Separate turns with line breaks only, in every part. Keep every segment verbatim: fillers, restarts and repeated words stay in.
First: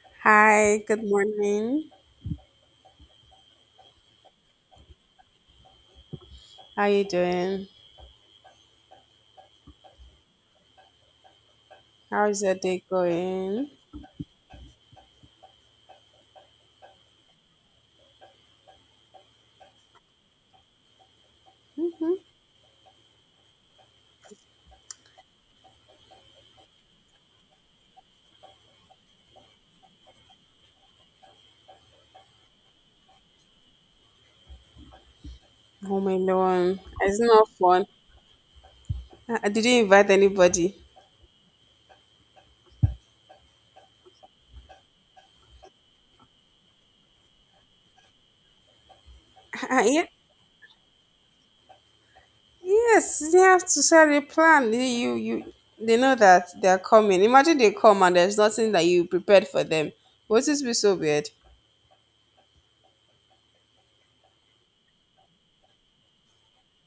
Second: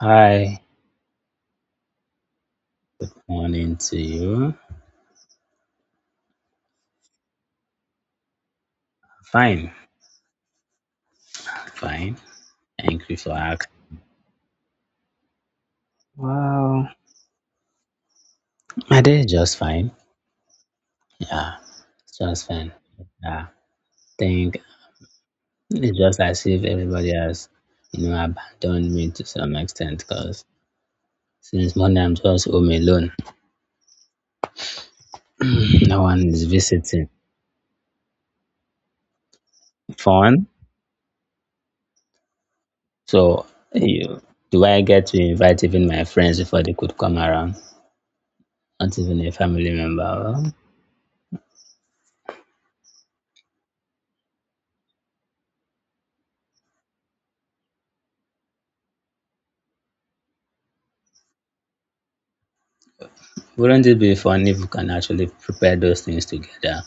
Hi,
Hi, good morning.
morning to you.
How you doing?
Fine, fine.
How's your day
Thank you for
going?
asking. Wow, my day is just fine. Yeah,
Hmm.
it's just fine. Yeah, think it's just as if everybody has, you know, abandoned me to some extent because since Monday I'm just home alone. No
Home
one is
alone.
visiting.
It's not fun. Uh, uh, did you invite
Fun.
anybody?
So, you, do I get to invite even my friends before they could come around? Not even a family
Uh, yeah,
member.
yes, you have to set a plan. You, you, you- they know that they are coming. Imagine they come and there's nothing that you prepared for them. Wouldn't What is be so weird?
Wouldn't it be fun if we can actually prepare those things together?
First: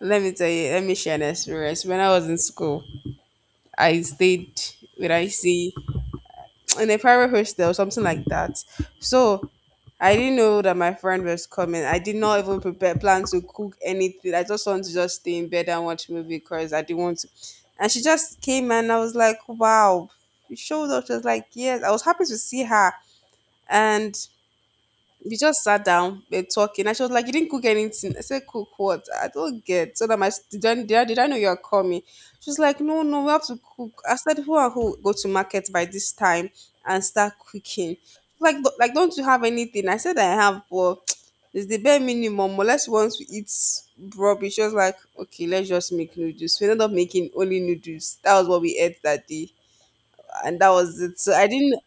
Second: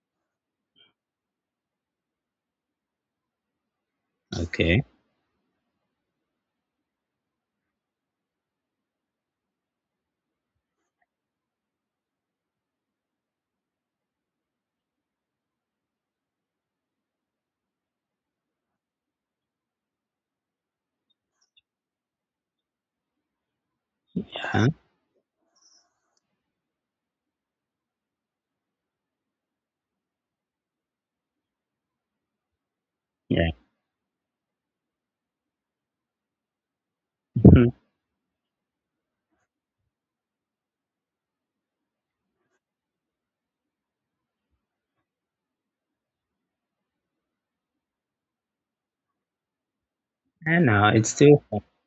Let me tell you. Let me share an experience. When I was in school, I stayed
Okay.
with I C in a private hostel, something like that. So I didn't know that my friend was coming. I did not even prepare plan to cook anything. I just wanted to just stay in bed and watch movie because I didn't want to. And she just came and I was like, wow. She showed up. She was like, yes. I was happy to see her. And
Uh-huh.
we just sat down, we're talking, and she was like, "You didn't cook anything." I said, "Cook what? I don't get. So that my did I, did I, did I know you're coming?" She was like, "No, no, we have
Yeah.
to cook." I said, "Who and who go to market by this time and start
Mhm.
cooking? Like, do- like, don't you have anything?" I said, "I have, but it's the bare minimum. Unless once we eat rubbish." She was like, "Okay, let's just make noodles." We ended up making only noodles. That was what we ate that day,
I
and that
know
was
it's
it. So
still
I
fun.
didn't.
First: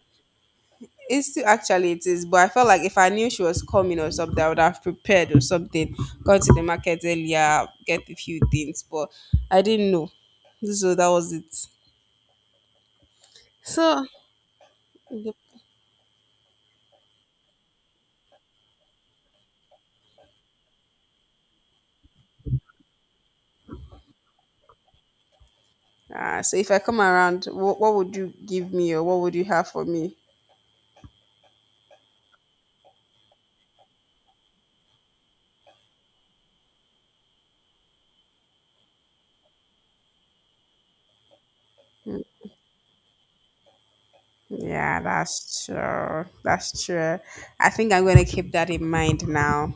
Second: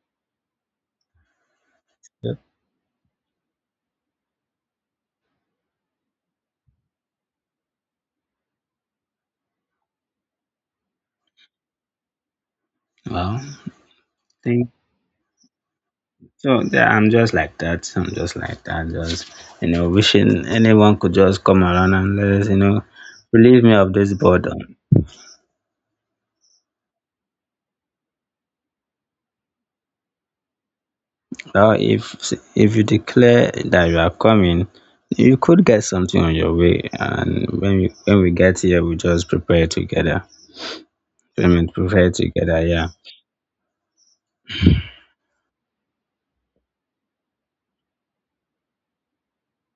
It's still actually it is, but
Yep.
I felt like if I knew she was coming or something, I would have prepared or something, gone to the market earlier, get a few things, but I didn't know. So that was it.
Well.
So
Think
yep.
so. Yeah, I'm just like that. I'm just like that. Just you know, wishing anyone could just come around and let us, you know, relieve me of this burden.
Ah, so if I come around, what, what would you give me or what would you have for me?
Well, if if you declare that you are coming, you could get something on your way, and when we when we get here, we just prepare together. I mean, prepare together. Yeah.
Yeah, that's true. That's true. I think I'm gonna keep that in mind now.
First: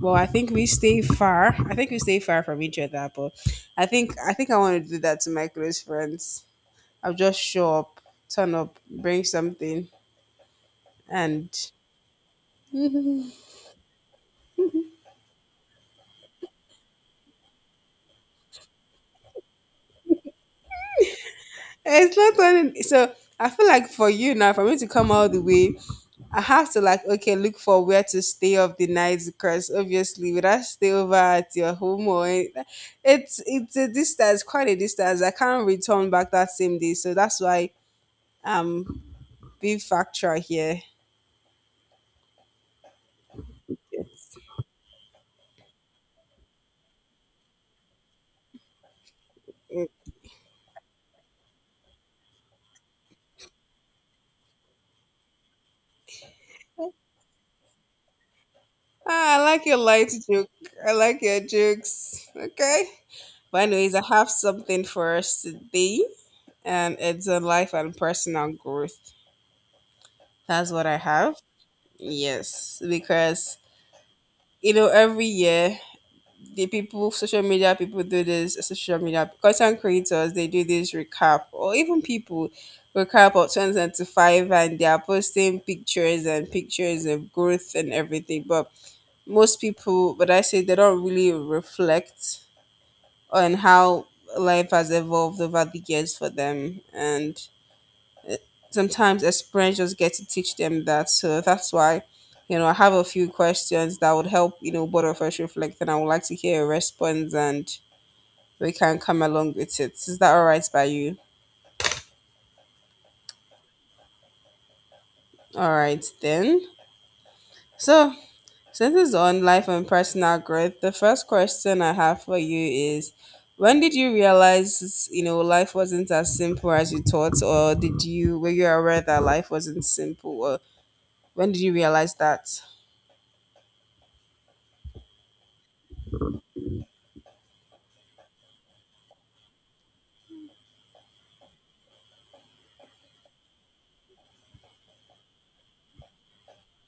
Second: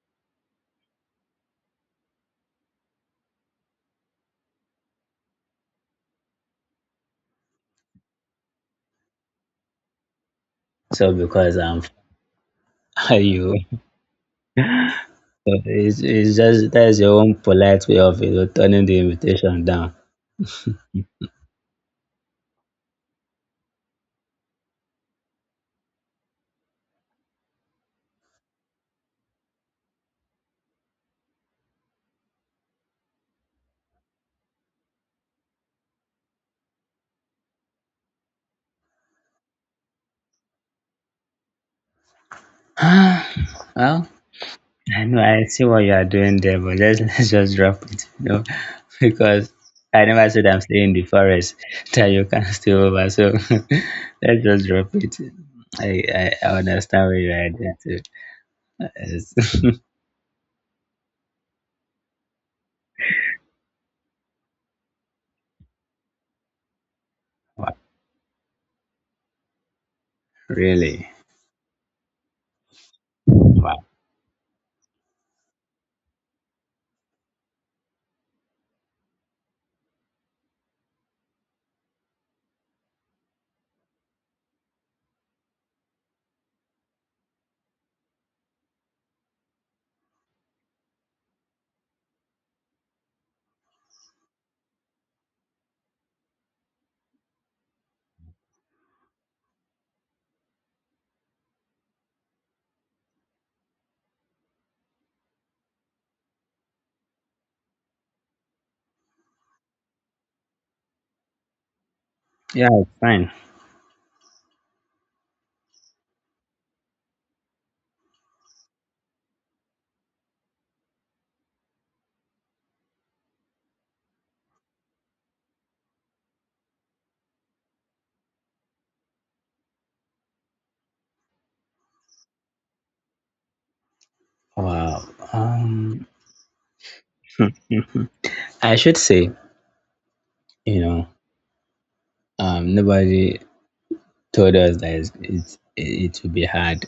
Well, I think we stay far. I think we stay far from each other, but I think I think I want to do that to my close friends. I'll just show up, turn up, bring something,
So because
and
I'm. Are you? So it's, it's just that's your own polite way of you know, turning the invitation down.
it's not turning. So I feel like for you now, for me to come all the way, I have to like okay, look for where to stay of the night because obviously, would I stay over at your home or it- it's it's a distance, quite a distance. I can't return back that same day, so that's why um big factor here.
Well,
It's,
I know I see what you are doing there, but let's let's just drop it, you know, because
it,
I never said I'm staying in the forest that you can stay over. So let's just drop it. I I, I understand where you are there too.
ah, I like your
It's-
light joke. I like your jokes. Okay. But anyways, I have something for us today, and it's a life
wow,
and personal growth. That's what I
really,
have. Yes, because
wow.
you know every year the people, social media people do this. Social media content creators they do this recap, or even people recap of twenty twenty five, and they are posting pictures and pictures of growth and everything. But most people, but I say they don't really reflect and how life has evolved over the years for them. And sometimes experience just get to teach them that. So that's why, you know, I have a few questions that would help, you know, both of us reflect and I would like to hear a response and we can come along with it. Is that all right by you?
Yeah, it's fine.
All right then. So since it's on life and personal growth, the first question I have for you is when did you realize you know life wasn't as simple as you thought, or did you, were you aware that life wasn't simple, or when did you realize that?
Wow. Um, I should say, you know, um, nobody told us that it's, it's, it will be hard.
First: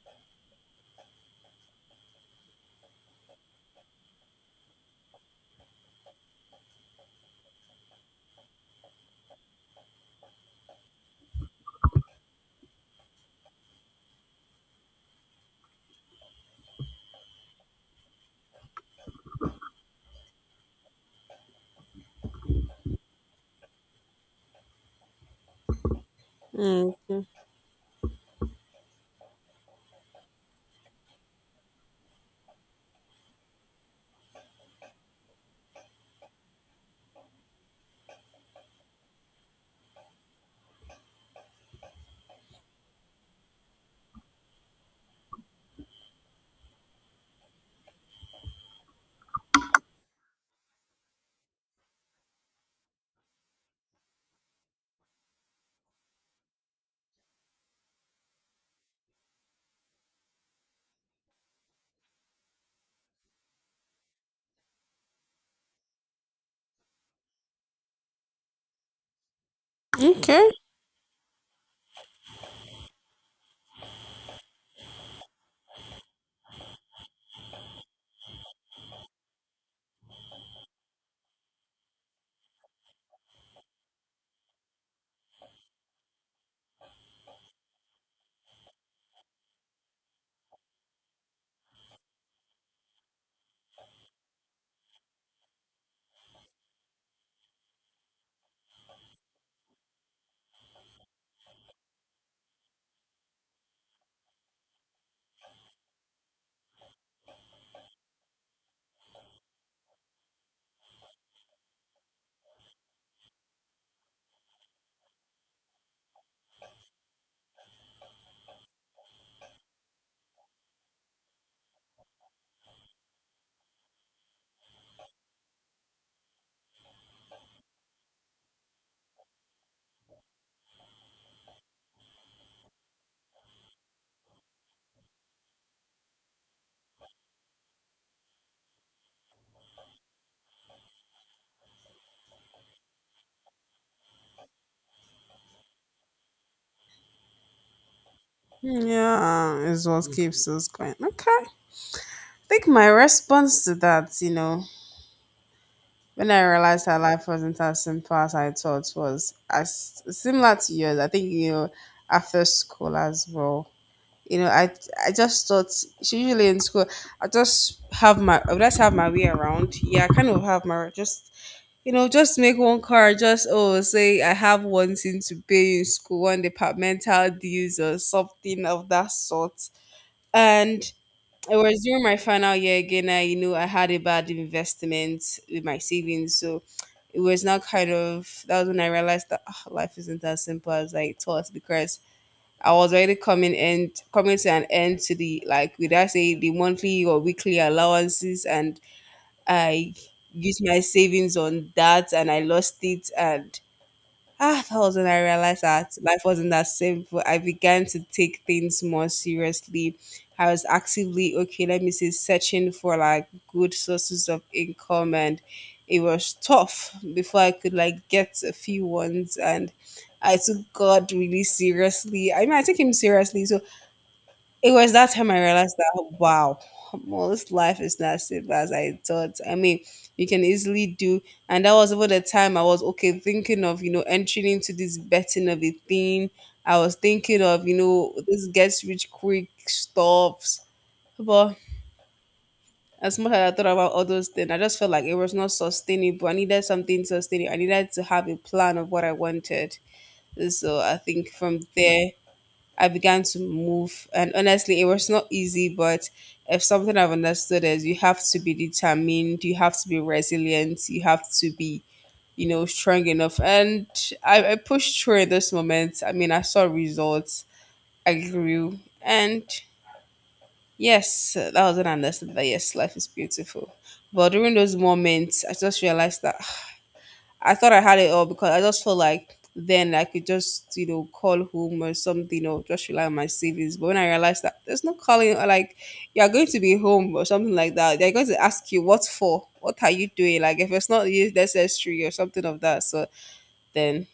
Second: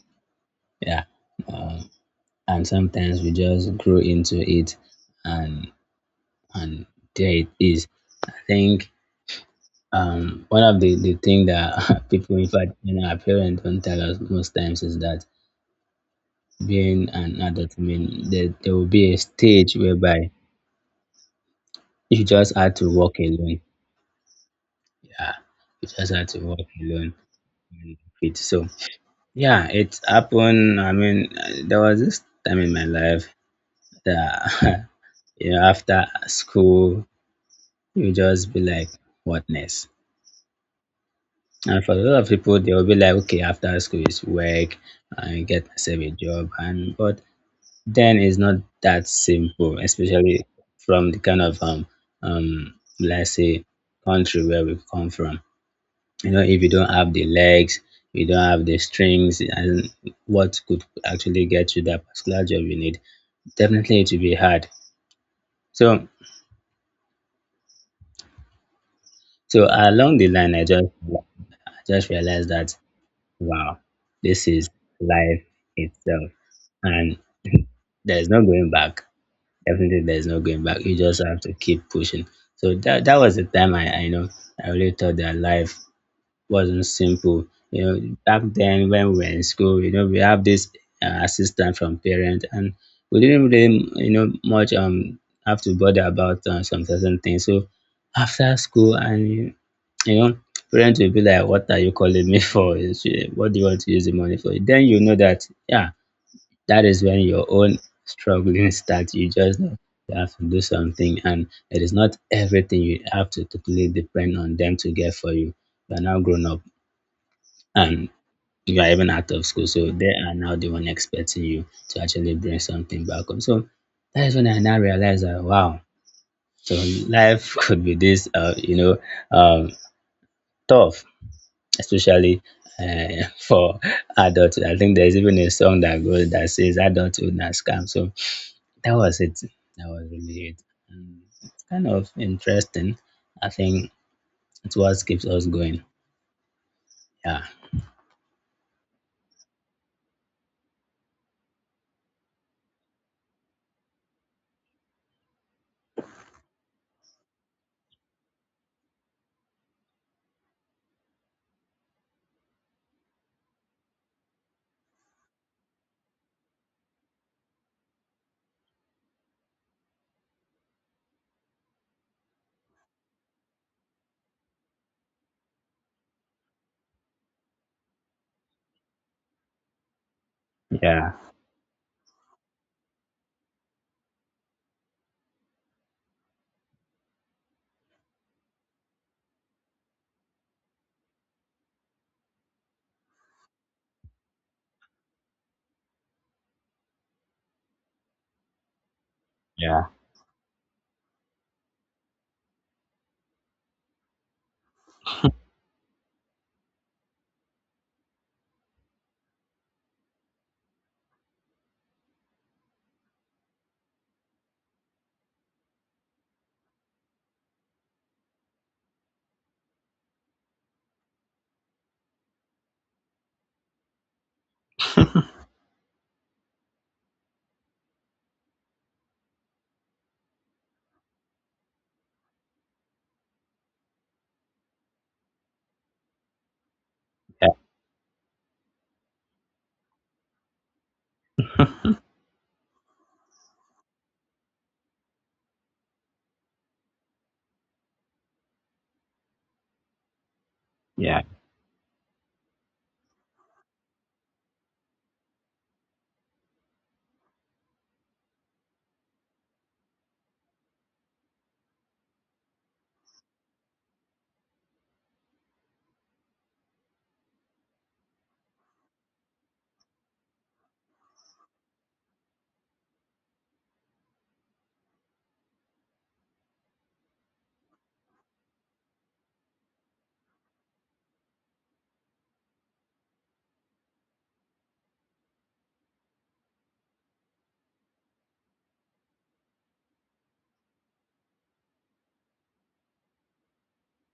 Yeah. Um, and sometimes we just grow into it and and there it is. I think um, one of the, the thing that people, in fact, you know, our parents don't tell us most times is that being an adult, I mean, there, there will be a stage whereby you just had to walk alone. Yeah. You just had to walk
Mm.
alone. With So, yeah, it happened. I mean, uh, there was this time in my life after you know, after school, you just be like, what next? And for a lot of people, they'll be like, okay, after school is work, and get myself a job, and but then it's not that simple, especially from the kind of um um let's say country where we come from. You know, if you don't have the legs, you don't have the strings, and what could actually get you that particular job you need, definitely it will be hard. So So along the
Okay.
line, I just I just realized that wow, this is life itself, and there's no going back. Definitely, there's no going back. You just have to keep pushing. So that that was the time I I know I really thought that life wasn't simple. You know, back then when we were in school, you know, we have this uh, assistant from parent, and we didn't really, you know, much um have to bother about uh, some certain things. So after school, and you you know, parents will be like, "What are you calling me for? uh, What do you want to use the money for?" Then you know that, yeah, that is when your own struggling starts. You just know you have to do something, and it is not everything you have to totally depend on them to get for you. You are now grown up and you are even out of school. So they are now the one expecting you to actually bring something back home. So that is when I now realized that wow, so life could be this, uh, you know, um, tough, especially uh, for adulthood. I think there's even a song that goes that says adulthood not scam. So that was it. That was really it. And it's kind of interesting. I think it's what keeps us going. Yeah.
Yeah, is what keeps us going. Okay. I think my response to that, you know, when I realized that life wasn't as simple as I thought was as similar to yours. I think, you know, after school as well. You know, I I just thought, so usually in school I just have my, I just have my way around. Yeah, I kind of have my just you know just make one card. Just oh say I have one thing to pay in school, one departmental dues or something of that sort. And
Yeah.
it was during my final year again. I you know I had a bad investment with my savings, so it was not kind of that was when I realized that ah, life isn't as simple as I thought because I was already coming end coming to an end to the like would I say the monthly or weekly allowances and
Yeah.
I used my savings on that and I lost it and ah, that was when I realized that life wasn't that simple. I began to take things more seriously. I was actively, okay, let me say, searching for like good sources of income, and it was tough before I could like get a few ones. And I took God really seriously. I mean, I took Him seriously. So it was that time I realized that wow, most life is not simple as I thought. I mean, you can easily do, and that was over the time I was okay thinking of you know entering into this betting of a thing. I was thinking
Yeah.
of you know this gets rich quick stuffs, but as much as I thought about all those things, I just felt like it was not sustainable. I needed something sustainable. I needed to have a plan of what I wanted. So I
Yeah.
think from there I began to move. And honestly, it was not easy, but if something I've understood is you have to be determined, you have to be resilient, you have to be, you know, strong enough. And I, I pushed through in this moment. I mean, I saw results, I grew. And yes, that was an understanding that yes, life is beautiful. But during those moments, I just realized that I thought I had it all because I just felt like then I could just, you know, call home or something or just rely on my savings. But when I realized that there's no calling, or like you're going to be home or something like that, they're going to ask you, what for? What are you doing? Like if it's not necessary or something of that. So then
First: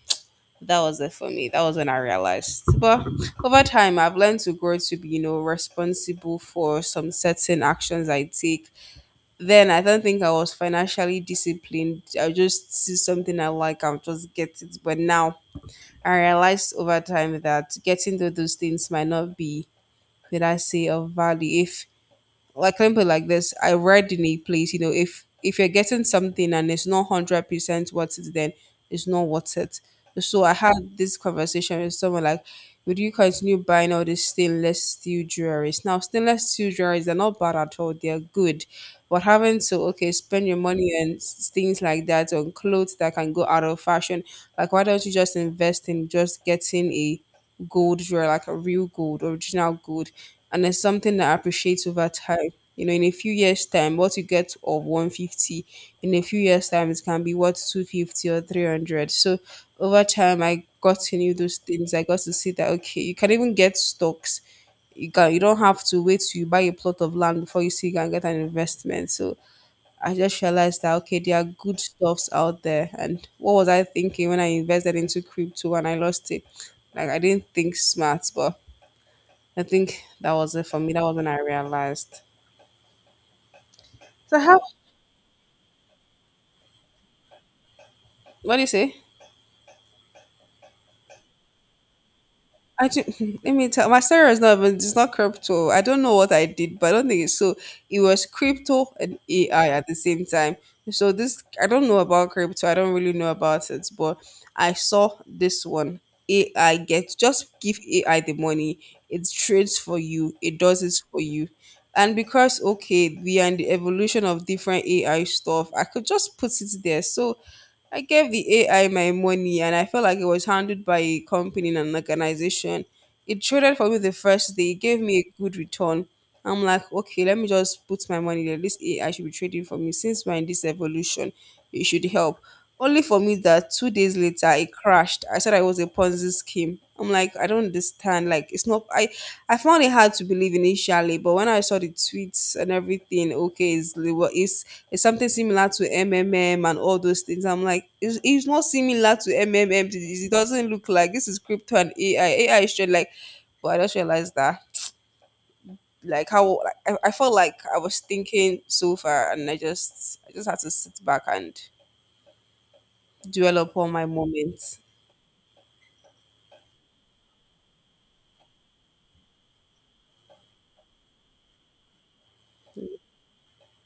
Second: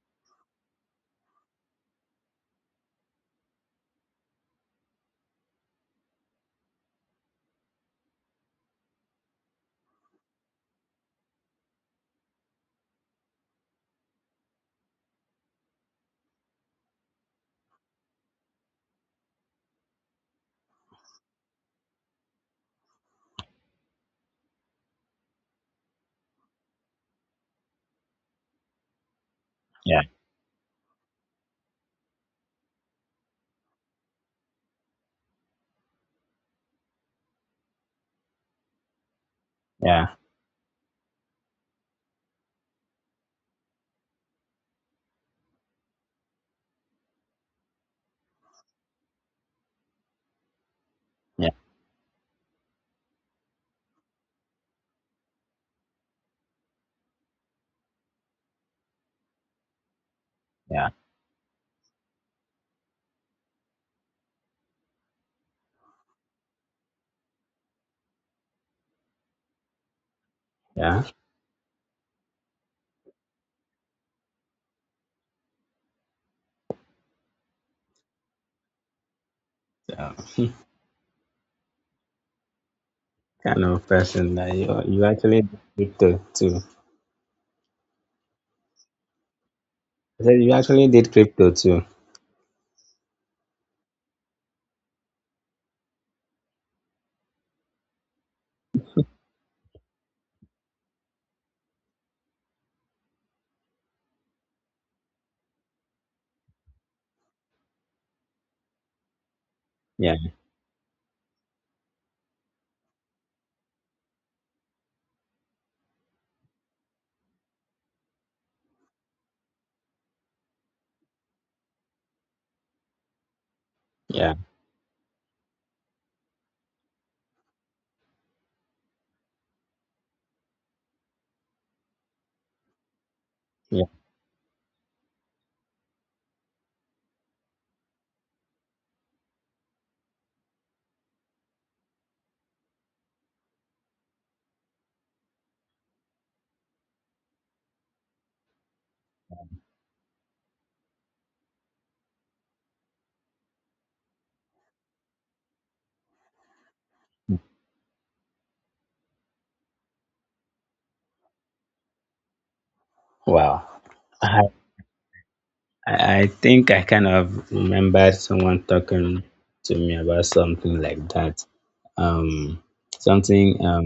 that was it for me. That was when I realized. But over time, I've learned to grow to be, you know, responsible for some certain actions I take, then I don't think I was financially disciplined. I just see something I like I'll just get it. But now I realized over time that getting to those things might not be, did I say, of value if like let me put it like this, I read in a place, you know, if if you're getting something and it's not one hundred percent worth it, then it's not worth it.
Yeah.
So I had this conversation with someone like, would you continue buying all this stainless steel jewelries? Now stainless steel jewelries they're not bad at all, they're good, but having to okay
Yeah.
spend your money and s- things like that on clothes that can go out of fashion, like why don't you just invest in just getting a gold jewelry, like a real gold, original gold, and it's something that
Yeah.
appreciates over time. You know, in a few years' time, what you get of one hundred fifty, in a few years' time, it can be worth two hundred fifty or three hundred. So over time, I
Yeah.
got to know those things. I got to see that, okay, you can even get stocks. You, can, you don't have to wait till you buy a plot of land before you see you can get an investment. So I just realized that,
Yeah,
okay, there are good stuffs out there. And what was I thinking when I invested into crypto and I lost it? Like, I didn't think smart, but I think
yeah.
that was it for me. That was when I realized.
Kind of person
So
that
how?
you you actually did crypto too.
What do you say?
I said you actually did crypto too.
I ju- let me tell. My story is not even. It's not crypto. I don't know what I did, but I don't think it's so. It was crypto and A I at the same time. So this, I don't know about crypto. I don't really know about it, but I saw this one. A I get just give A I the money. It trades for
Yeah,
you. It does it for you. And because okay, we are in the evolution of different A I stuff, I could just put it there. So I gave the A I my money and I felt like it was handled by a company and an organization. It traded for me the
yeah,
first day, it gave me a good return. I'm like, okay, let me just put my money there. This A I should be trading for me. Since we're in this evolution, it should help. Only for me that
yeah.
two days later it crashed. I said I was a Ponzi scheme. I'm like, I don't understand. Like it's not I I found it hard to believe initially, but when I saw the tweets and everything, okay, it's, it's it's something similar to M M M and all those things. I'm like, it's, it's not similar to M M M. It doesn't look like this is crypto and A I. A I is straight like, but I just realized that like how like I, I felt like I was thinking so far, and I just I just had to sit back and dwell
Wow.
upon my
I
moments.
I I think I kind of remembered someone talking to me about something like that. Um, something um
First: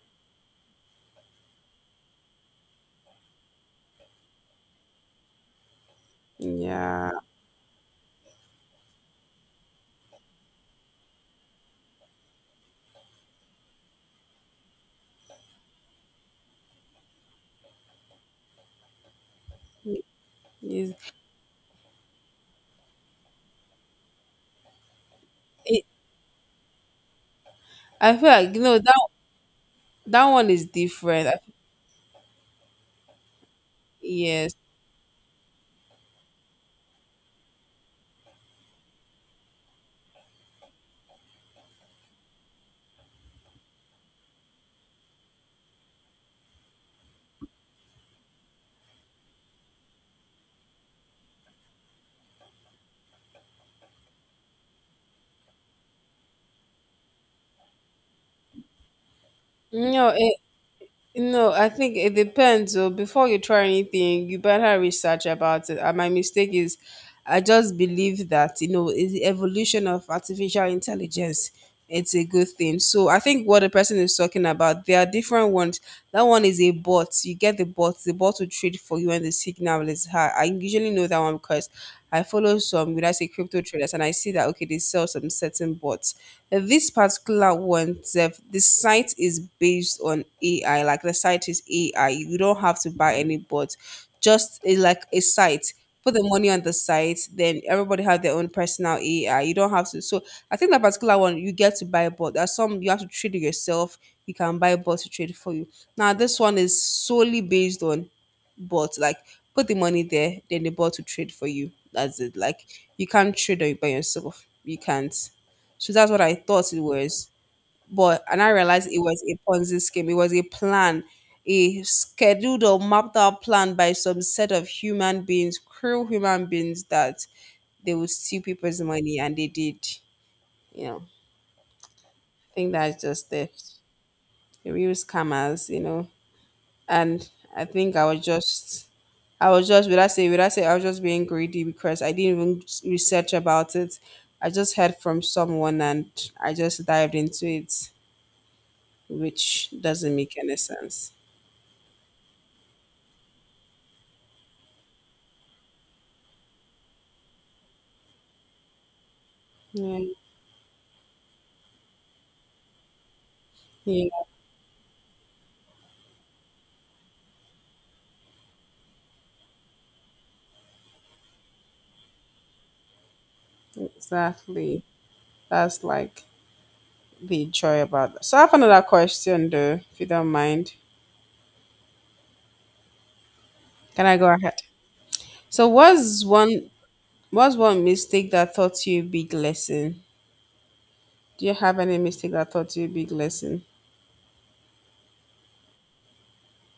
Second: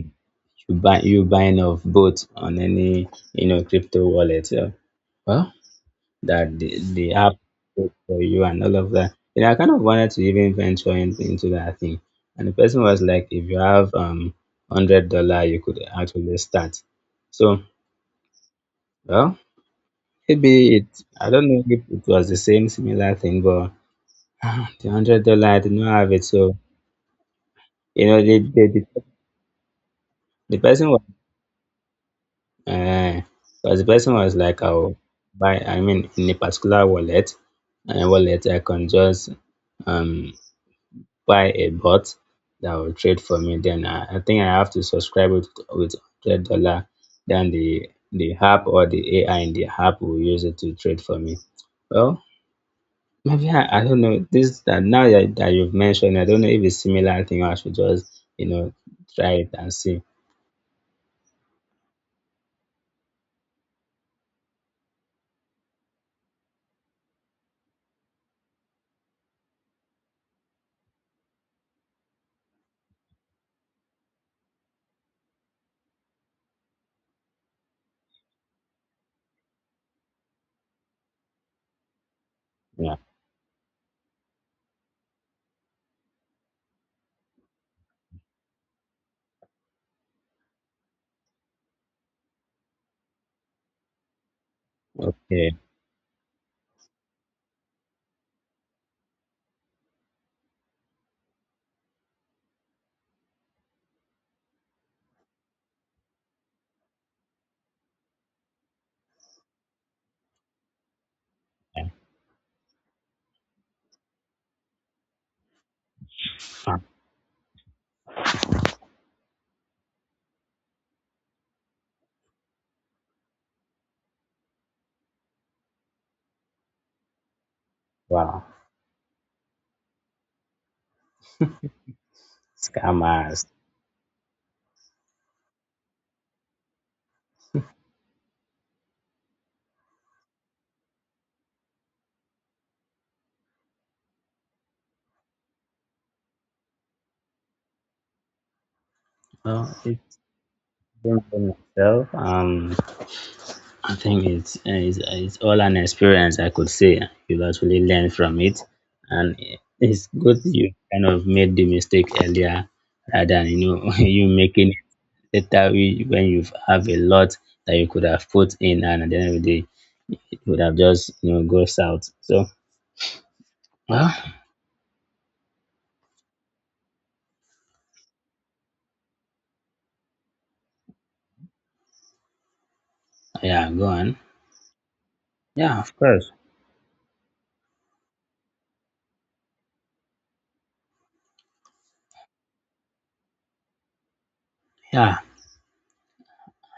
you buy you buying of both on any you know crypto wallet. Yeah. Well, that the, the
Yeah.
app did for you and all of that. You know, I kind of wanted to even venture in, into that thing. And the person was like, if you have um hundred dollar, you could actually start. So well, maybe it.
Yes.
I don't know if it was the same similar thing, but ah, the hundred dollar I did
It,
not have it. So you
I
know,
feel
the
like you
the,
know
the,
that that one
the
is
person was
different. I,
uh, was the person was
yes,
like, I'll buy. I mean, in a particular wallet, a wallet I can just um buy a bot that will trade for me. Then I, I think I have to subscribe with with hundred dollar. Then the the app or the A I in the app will use it to trade for me. Well, maybe I, I don't know this that now that, that you've mentioned. I don't know if it's similar thing. Or I should just you know try it and see.
no. No, I think it depends. So before you try anything, you better research about it. And my mistake is, I just believe that you know is the evolution of artificial intelligence. It's a good thing. So I think what the person is talking about, there are different ones. That one is a bot. You get get the bot, the bot will trade for you when the signal is high. I usually know that one because I follow some,
Yeah.
when I say crypto traders, and I see that, okay, they sell some certain bots. And this particular one, Zef, the site is based on A I, like the site is A I. You don't have to buy any bots, just a, like a
Okay.
site. Put the money on the site, then everybody have their own personal A I. You don't have to. So I think that particular one, you get to buy bot. There's some you have to trade it yourself. You can buy bot to trade for you. Now this one is solely based on bot. Like put the money there, then the bot will trade for you. That's it. Like you can't trade on- by yourself. You can't. So that's what I thought
Yeah.
it was. But and I realized it was a Ponzi scheme. It was a plan, a scheduled or mapped out plan by some set of human beings, cruel human beings that they would steal
Wow.
people's money and they did. You know, I think that's just
Scammers.
theft. The real scammers, you know. And I think I was just, I was just, would I say, would I say, I was just being greedy because I didn't even research about it. I just heard from someone and I just dived into it, which
Well,
doesn't
it's
make any sense.
been myself. Um. I think it's, it's it's all an experience. I could say you've actually learned from it, and
Yeah,
it's good you kind of made the mistake earlier rather than you know
yeah,
you making it later we- when you have a lot that you could have put in, and at the end of the day, it would have just you know goes out. So well,
exactly. That's like the joy about that. So I have another question though, if you don't mind.
yeah, go
Can I
on.
go ahead? So
Yeah, of
what's
course.
one what's one mistake that taught you a big lesson? Do you have any mistake that taught you a big lesson?
Yeah,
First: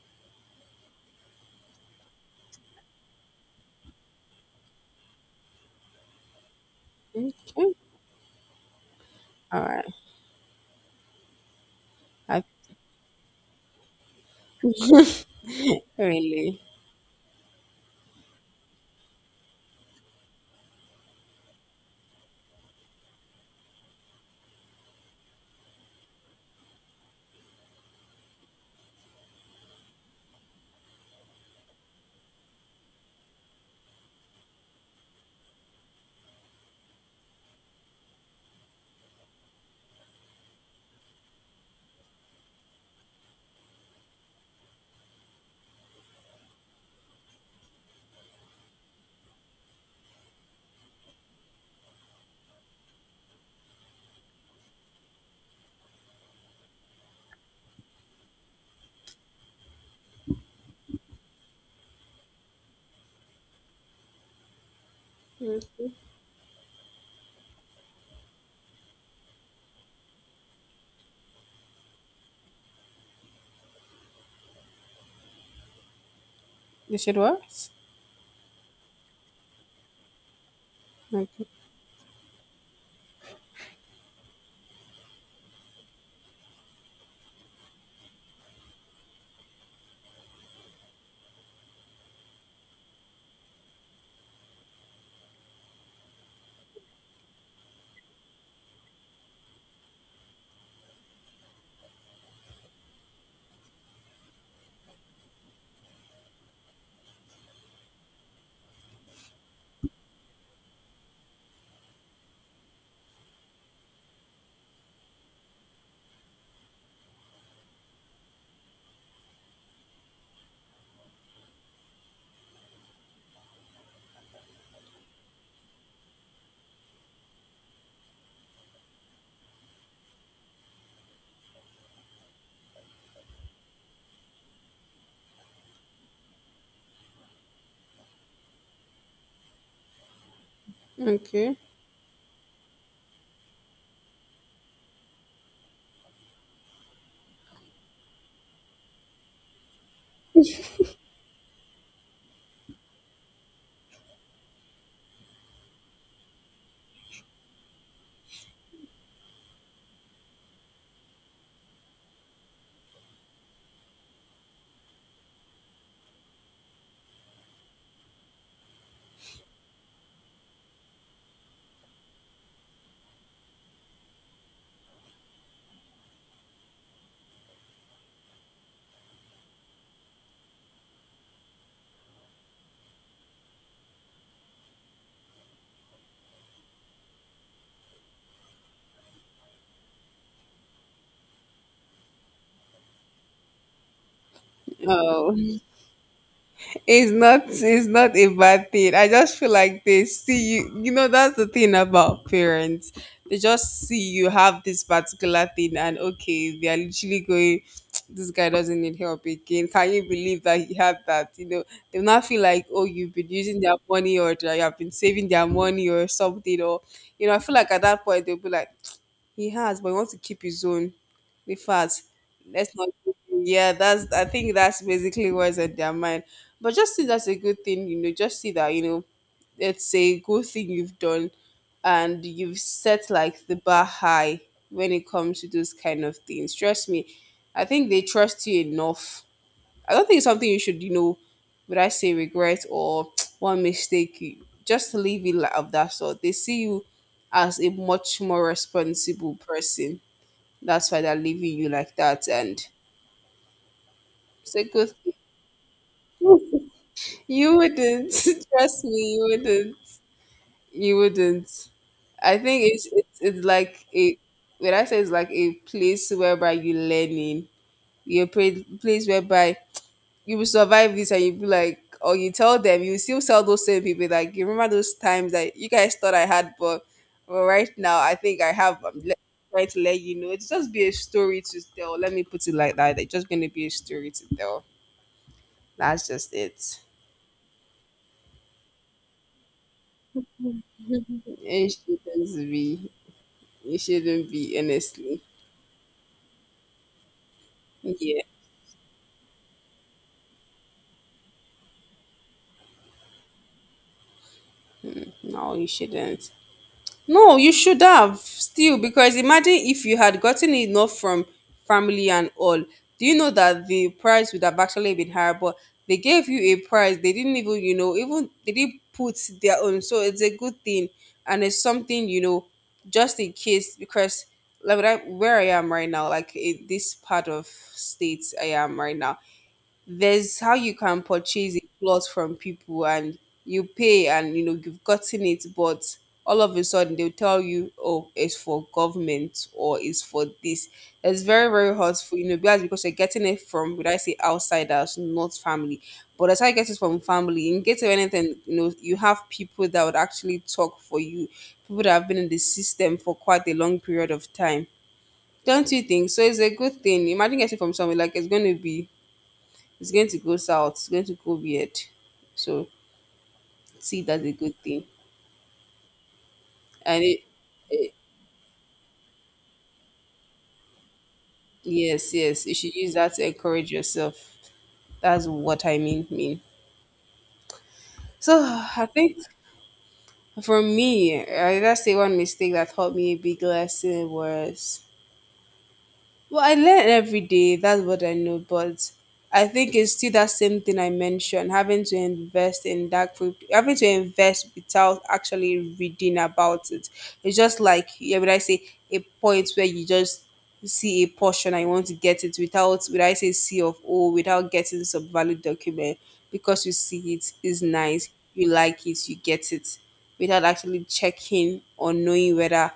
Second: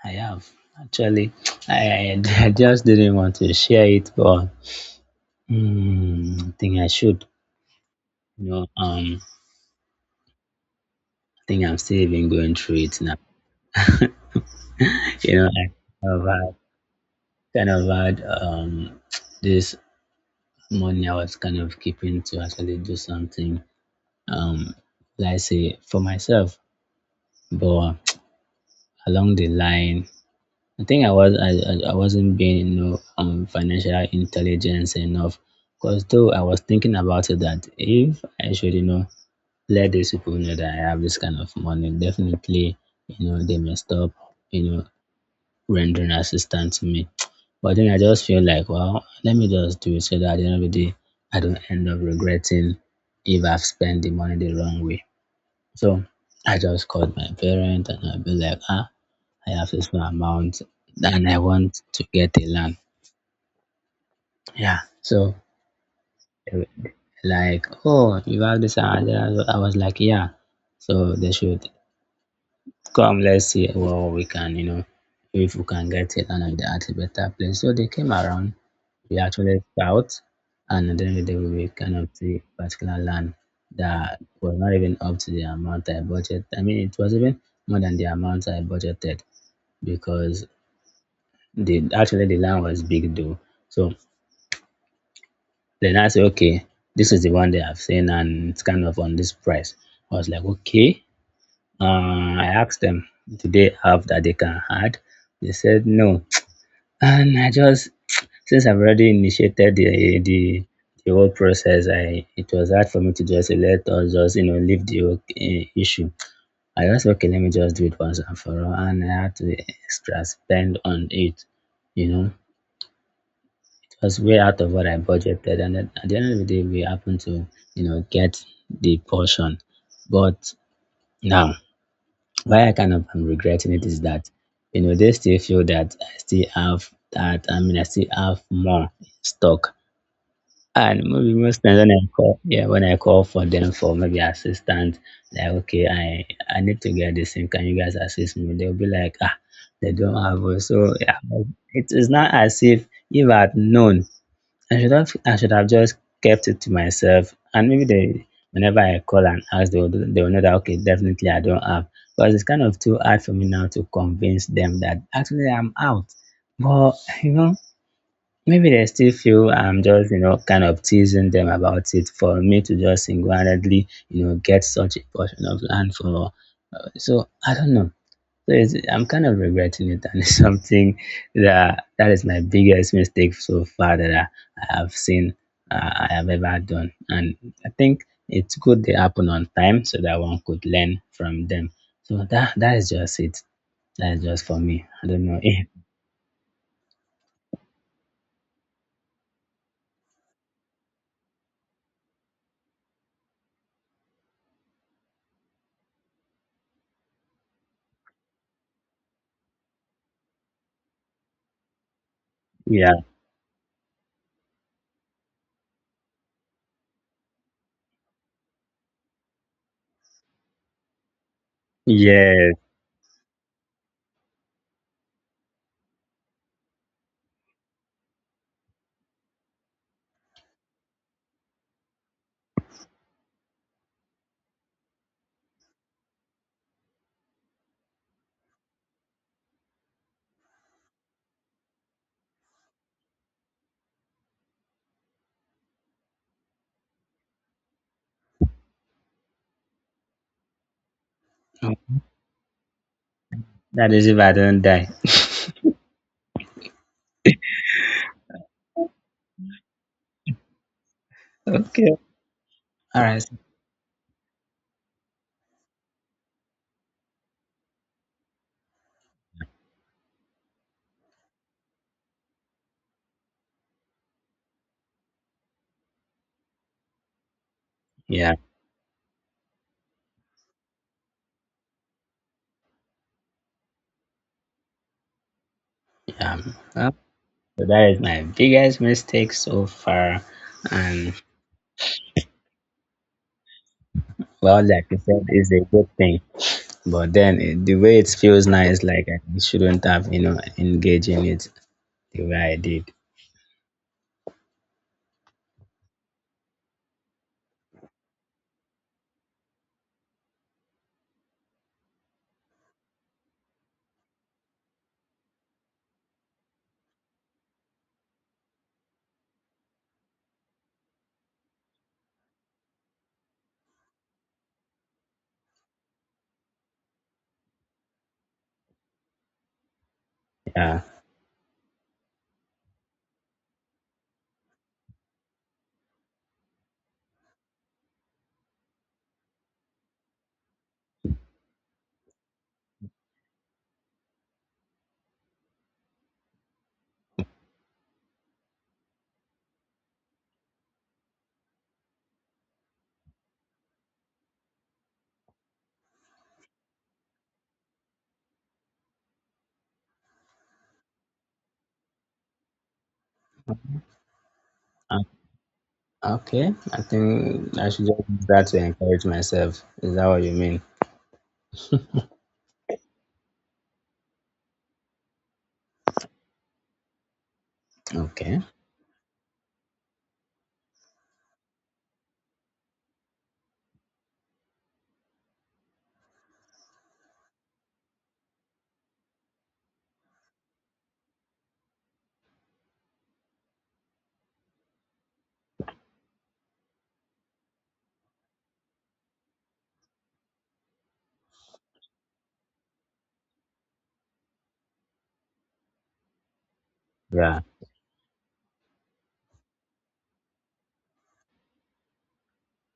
I have actually. I, I just didn't want to share it, but mm, I think I should.
Okay.
You know, um,
All right.
think I'm still even
I,
going through it now. You know, I kind of had,
really?
kind of had um, this money I was kind of keeping to actually do something, um, let's say for myself. But along the line, I think I was I, I I wasn't being you know um, financial intelligence enough. Because though I was thinking about it that if I should you know let these people know that I have this kind of money, definitely you know they may stop you know rendering assistance to me. But then I just feel like, well, let me just do it so that at the end of the day, I don't end up regretting if I've spent the money the wrong way. So I just called my parent and I'll be like, ah, I have this amount and I want to get a land. Yeah. So
Okay.
they were like, oh, you have this amount. I was like, yeah. So they should come, let's see what we can, you know, if we can get it and at a
You said
better place. So
what?
they came around, we actually scout, and at the end of the day,
Okay.
we kind of see particular land that was not even up to the amount I budgeted. I mean, it was even more than the amount I budgeted because the actually the land was big though. So then I say, okay, this is the one they have seen, and it's kind of on this price. I was like, okay, Uh, I asked them, do they have that they can add? They said no. And I just, since I've already initiated the the, the whole process, I it was hard for me to just say, let us just you know leave the whole eh, issue. I just okay, let me just do it once and for all, and I had to extra spend on it. You know, it was way out of what I budgeted, and at at the end of the day, we happened to you know get the portion, but now why I kind of am regretting it is that, you know, they still feel that I still have that. I mean, I still have more in stock. And maybe
Okay.
most times when I call, yeah, when I call for them for maybe assistance, like, okay, I I need to get this thing. Can you guys assist me? They'll be like, ah, they don't have it. So yeah, it is not as if if I had known I should have I should have just kept it to myself and maybe they whenever I call and ask they will, they will know that okay definitely I don't have because it's kind of too hard for me now to convince them that actually I'm out but you know maybe they still feel I'm just you know kind of teasing them about it for me to just single-handedly you know get such a portion of land for so I don't know so it's, I'm kind of regretting it, and it's something that that is my biggest mistake so far that I, I have seen uh, I have ever done. And I think it's good they happen on time so that one could learn from them. So that that is just it. That is just for me. I don't
Oh,
know.
it's not. It's not a bad thing. I just feel like they see you. You know, that's the thing about parents. They just see you have this particular thing, and okay, they are literally going. This guy doesn't need help again. Can you believe that he had that? You know, they will not feel like oh,
Yeah.
you've been using their money or that you have been saving their money or something. Or you know, I feel like at that point they'll be like, he has, but he wants to keep his own. Be fast.
Yeah.
Let's not. Yeah, that's. I think that's basically what's in their mind. But just see that's a good thing, you know. Just see that, you know, it's a good thing you've done, and you've set like the bar high when it comes to those kind of things. Trust me, I think they trust you enough. I don't think it's something you should, you know, would I say regret or one mistake. You just leave it like of that sort. They see you as a much more responsible person. That's why they're leaving you like that, and
That is if I
it's
don't
a
die.
good thing. You wouldn't trust me. You wouldn't. You wouldn't.
Okay.
I think it's
All
it's,
right.
it's like a when I say it's like a place whereby you're learning, you're a pra- place whereby you will survive this and you be like or you tell them you still tell those same people like you remember those times that you guys thought I had but well, right now I
Yeah.
think I have I'm le- trying to let you know, it's just be a story to tell. Let me put it like that. It's just gonna be a story to tell. That's just
Yeah.
it.
Uh, So that is my biggest mistake so far, and
It shouldn't be It shouldn't be,
well, like you
honestly.
said, it's a good thing. But then it, the way it
Yeah,
feels now is like I shouldn't have, you know, engaged in it the way I did.
no you shouldn't. No, you should have still, because imagine if you had gotten enough from family and all. Do you know that the price would have actually been higher? But they gave you a price. They didn't even, you know, even they didn't put their own. So it's a good thing, and it's something you know, just in case, because like where I where I am right now, like in this part of states I am right now, there's how you
Yeah.
can purchase a plot from people and you pay and you know you've gotten it, but all of a sudden they'll tell you oh it's for government or it's for this. It's very very hurtful, you know, because because you're getting it from would I say outsiders, not family. But as I get it from family in case of anything, you know, you have people that would actually talk for you, people that have been in the system for quite a long period of time. Don't you think so? It's a good thing. Imagine getting from someone, like it's going to be it's going to go south. It's going to go weird. So see that's a good thing.
Uh, Okay. I
And it,
think I should
it
just use that to encourage myself. Is that what you mean?
Yes, yes, you should use that to encourage yourself. That's what I mean. Mean. So
Okay.
I think for me, I just say one mistake that taught me a big lesson was, well, I learn every day. That's what I know. But I think it's still that same thing I mentioned, having to invest in that group, having to invest without actually reading about it. It's just like, yeah, would I say a point where you just see a portion and you want to get it without, would I say C of O, without getting some valid document, because you see it
Yeah.
is nice, you like it, you get it without actually checking or knowing whether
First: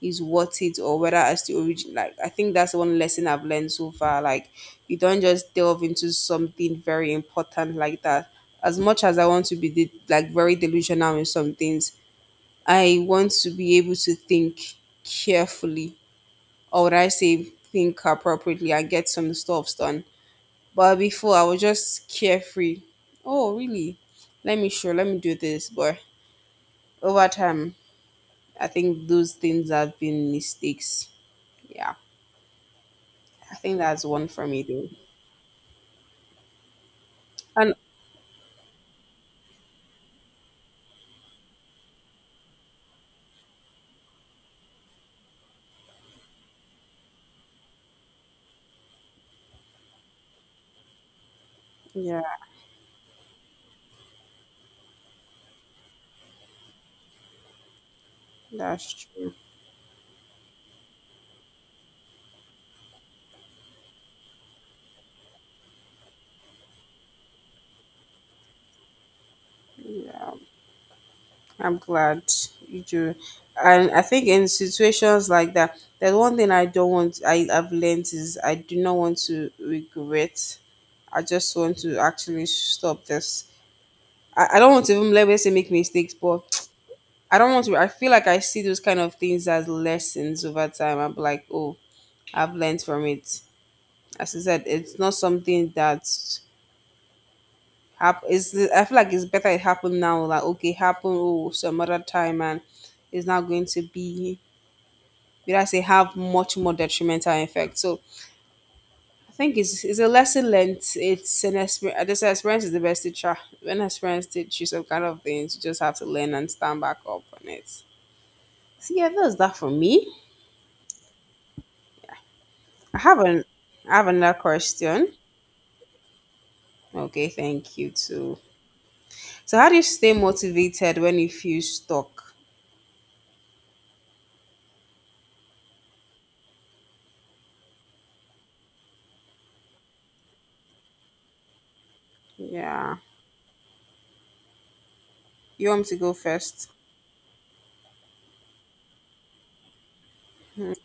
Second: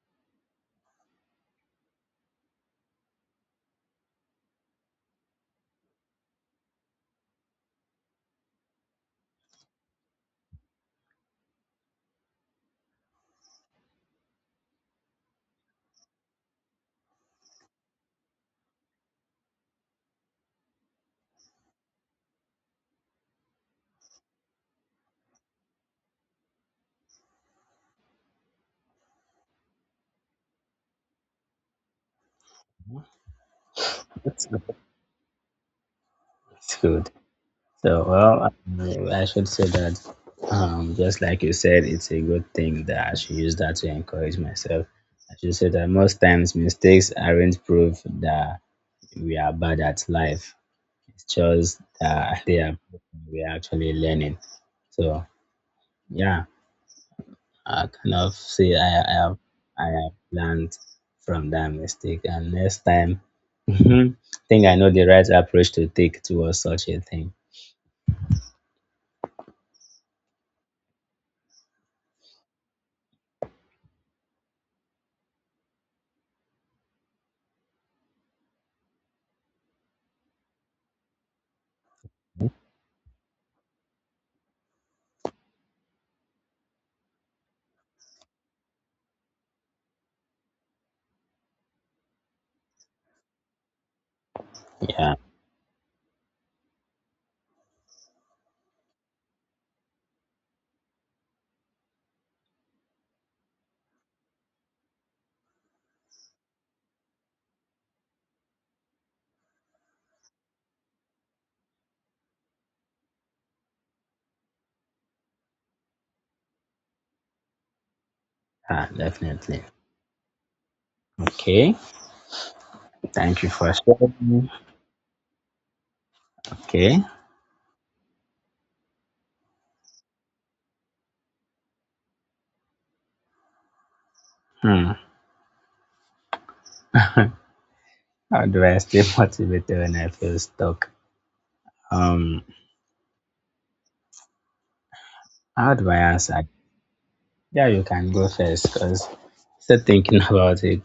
is worth it or whether I the origin like I think that's one lesson I've learned so far. Like you don't just delve into something very important like that. As much as I want to be de- like very delusional in some things, I want to be able to think carefully or would I say think appropriately and get some stuff done. But before I was just carefree. Oh really? Let me sure, let me do this. But over time I think those things have been mistakes. Yeah. I think that's one for
That's,
me though.
that's good.
And
So, well, I, I should say that, um, just like you said, it's a good thing that I should use that to encourage myself. I should say that most times mistakes aren't proof that we are bad at life. It's just
yeah,
that they are we are actually learning. So yeah, I kind of see
that's
I I
true.
have I have learned from that mistake, and next time, I think I know the right approach to take towards such a thing.
Yeah, I'm glad you do. And I think in situations like that, there's one thing I don't want. I have learned is I do not want to regret. I just want to actually stop this. I, I don't want to even let me say make mistakes, but I don't want to. I feel like I see those kind of things as lessons over time. I'm like, oh, I've learned from it. As I said, it's not
Yeah,
something that Hap- it's, the- I feel like it's better it happened now. Like, okay, happen oh, some other time, and it's not going to be, did I say, have much more detrimental effect. So I think it's, it's a lesson learned. It's an experience. I this experience is the best teacher. When experience teaches you some kind of things, you just have to learn and stand back up on it.
ah,
So yeah, that's that
definitely.
for me.
Okay,
I have
thank
an
you for
I have another
sharing.
question.
Okay,
Okay, thank you too. So how do you stay motivated when you feel stuck?
hmm. How do I stay motivated when I feel stuck? Um,
Yeah. You
how
want me
do
to
I
go
answer?
first?
Yeah, you can go first because still thinking about
Hmm.
it.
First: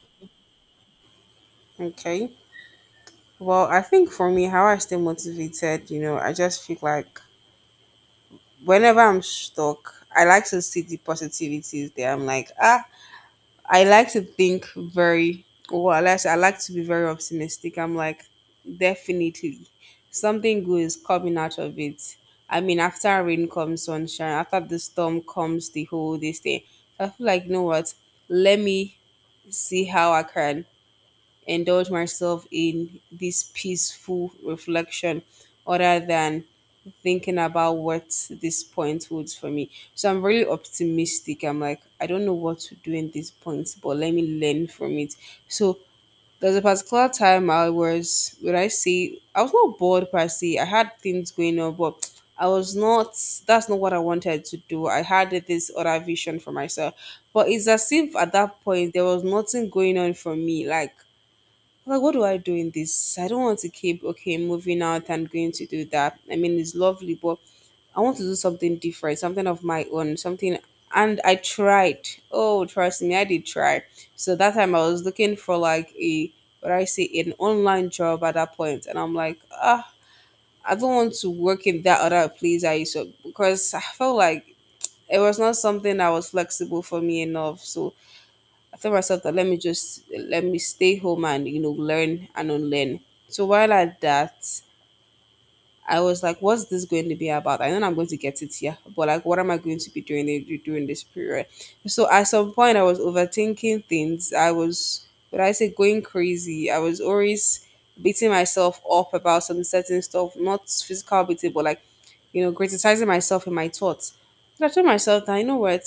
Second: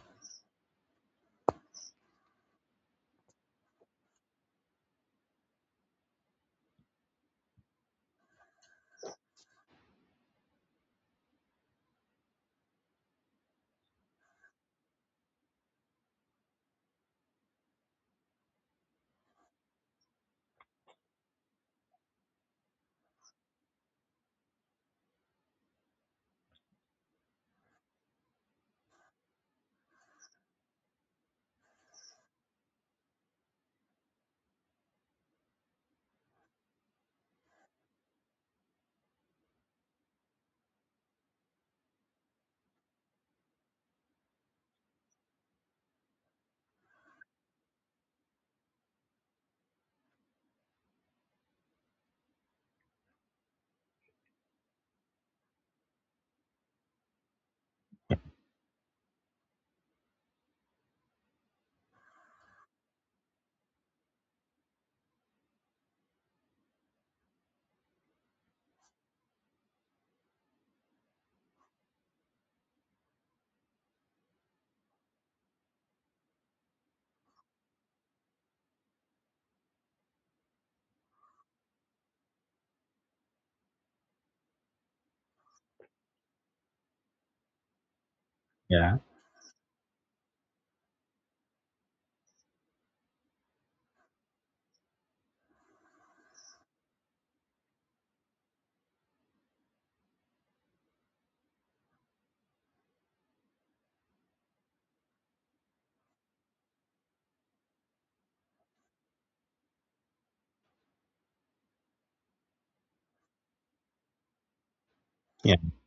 Okay. Well, I think for me, how I stay motivated, you know, I just feel like whenever I'm stuck, I like to see the positivities there. I'm like, ah, I like to think very, well, I like, I like to be very optimistic. I'm like, definitely something good is coming out of it. I mean, after rain comes sunshine, after the storm comes the whole this thing. So I feel like, you know what? Let me see how I can indulge myself in this peaceful reflection other than thinking about what this point holds for me. So I'm really optimistic. I'm like, I don't know what to do in this point, but let me learn from it. So there's a particular time I was, would I say, I was not bored per se. I had things going on, but I was not, that's not what I wanted to do. I had this other vision for myself. But it's as if at that point there was nothing going on for me. Like, like, what do I do in this? I don't want to keep, okay, moving out and going to do that. I mean, it's lovely, but I want to do something different, something of my own, something. And I tried. Oh, trust me, I did try. So that time I was looking for like a, what I say, an online job at that point. And I'm like, ah, I don't want to work in that other place I used to, because I felt like it was not something that was flexible for me enough. So I told
Yeah.
myself that let me just let me stay home and you know learn and unlearn. So while at that, I was like, what's this going to be about? I know I'm going to get it here, but like, what am I going to be doing in- during this period? So at some point, I was overthinking things. I was, would I say, going crazy. I was always beating myself up about some certain stuff, not physical beating, but like, you know, criticizing myself in my thoughts. And I told myself that, you
Yeah.
know what?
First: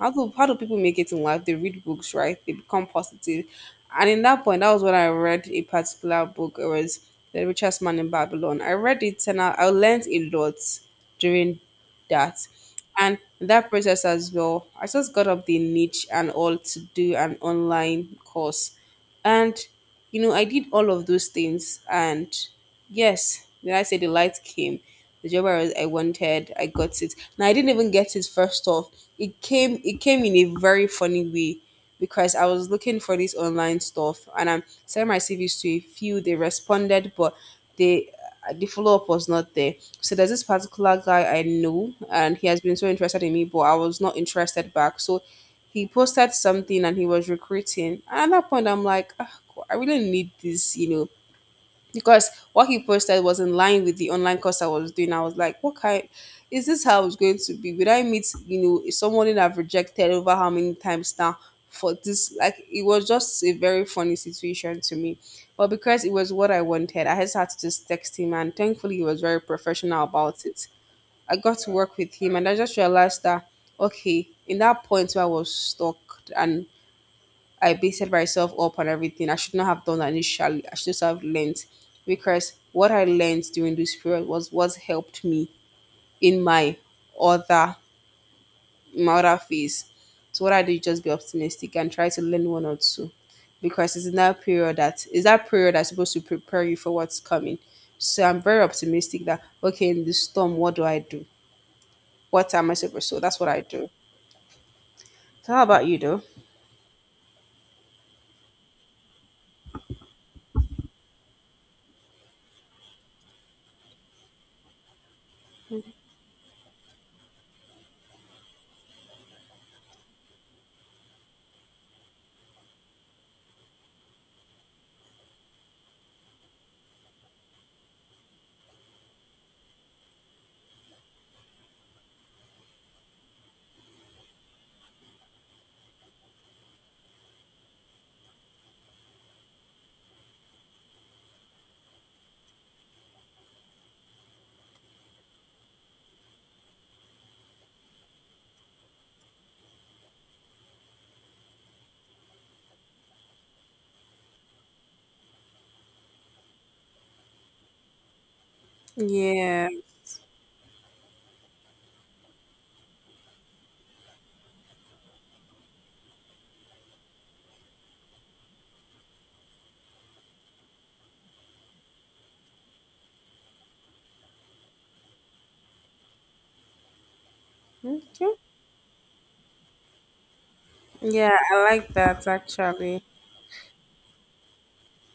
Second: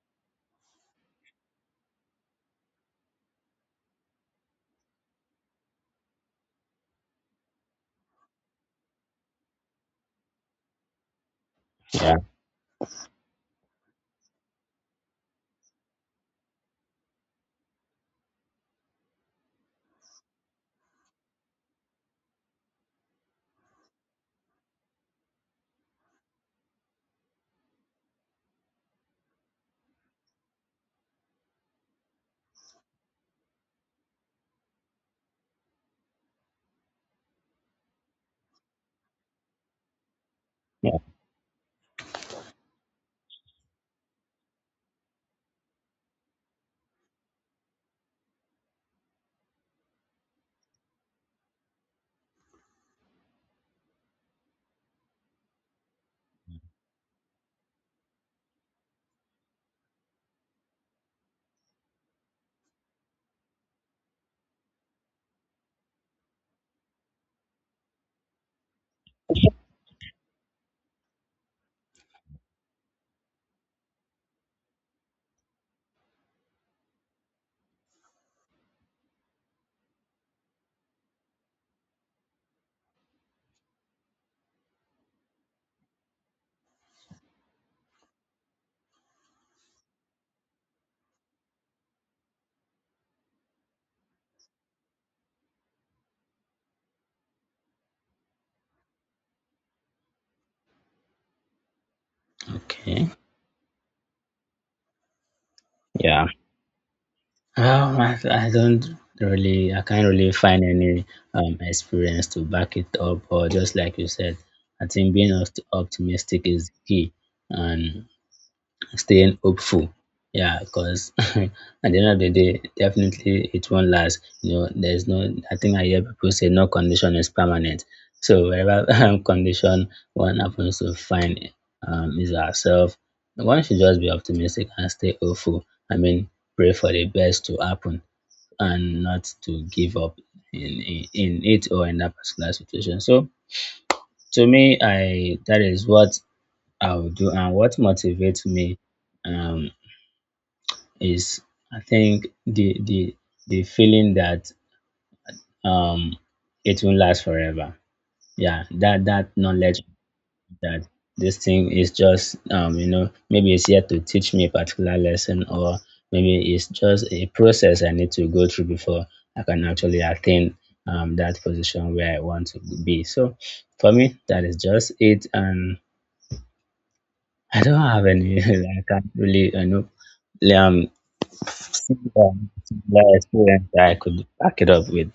How do, how do people make it in life? They read books, right? They become positive. And in that point, that was when I read a particular book. It was The Richest Man in Babylon. I read it and I, I learned a lot during
Yeah,
that. And in that process as well, I just got up the niche and all to do an online course. And, you know, I did all of those things. And yes, when I say the light came, the job I, was, I wanted, I got it. Now, I didn't even get it first off. It came, it came in a very funny way because I was looking for this online stuff and I'm sending my C Vs to a few. They responded, but they the follow up was not there. So there's this
yeah.
particular guy I know, and he has been so interested in me, but I was not interested back. So he posted something and he was recruiting. And at that point, I'm like, "Ah, God, I really need this, you know, because what he posted was in line with the online course I was doing. I was like, what kind is this how it's going to be? Would I meet, you know, someone that I've rejected over how many times now for this? Like, it was just a very funny situation to me. But because it was what I wanted, I just had to just text him, and thankfully, he was very professional about it. I got to work with him, and I just realized that, okay, in that point where I was stuck and I beated myself up on everything. I should not have done that initially. I should just have learned because what I learned during this period was what helped me in my other in my other phase. So what I did just be optimistic and try to learn one or two. Because it's in that period that is that period that's supposed to prepare you for what's coming. So I'm very optimistic that okay, in this storm, what do I do? What am I supposed
Okay.
to? So that's what I do. So how about you though?
Yeah. Um, I, I don't really, I can't really find any um experience to back it up, or just like you said, I think being opt- optimistic is key, and staying hopeful. Yeah, because at the end of the day, definitely it won't last. You know, there's no, I think I hear people say no condition is permanent. So wherever um, condition one happens to find um, is ourselves, one should just be optimistic and stay hopeful. I mean, pray for the best to happen and not to give up in, in, in it or in that particular situation. So to me, I that is what I would do and what motivates me um is I think the the the feeling that um it won't last forever. Yeah, that that
Yeah.
knowledge that this thing is just um you know maybe it's here to teach me a particular lesson or maybe it's just a process I need to go through before I can actually attain um that position where I want to be. So for me, that is just it, and I don't have any. I can't really you know um
Yeah, I like that
similar,
actually.
similar experience that I could back it up with.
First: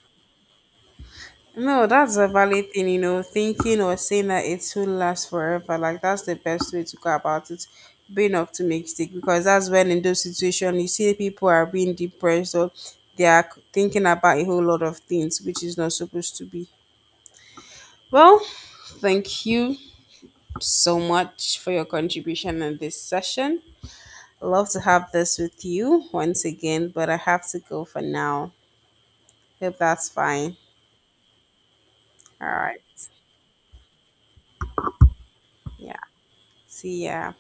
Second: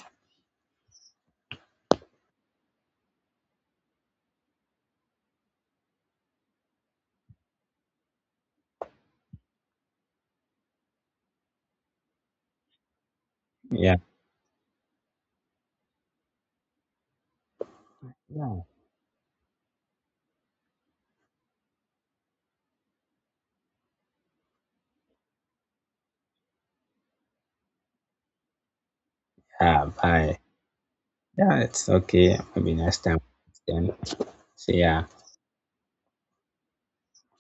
No, that's a valid thing, you know, thinking or saying that it will last forever. Like that's the best way to go about it. Being optimistic because that's when in those situations you see people are being depressed or they are
Yeah,
thinking about a whole lot of things which is not supposed to be. Well,
yeah,
thank you so much for your contribution in this session. Love to have this with you once again, but I have to go for now. Hope
yeah.
that's
Bye.
fine.
Yeah, it's okay.
All
Maybe
right.
next time. Then, so yeah.
Yeah. See ya.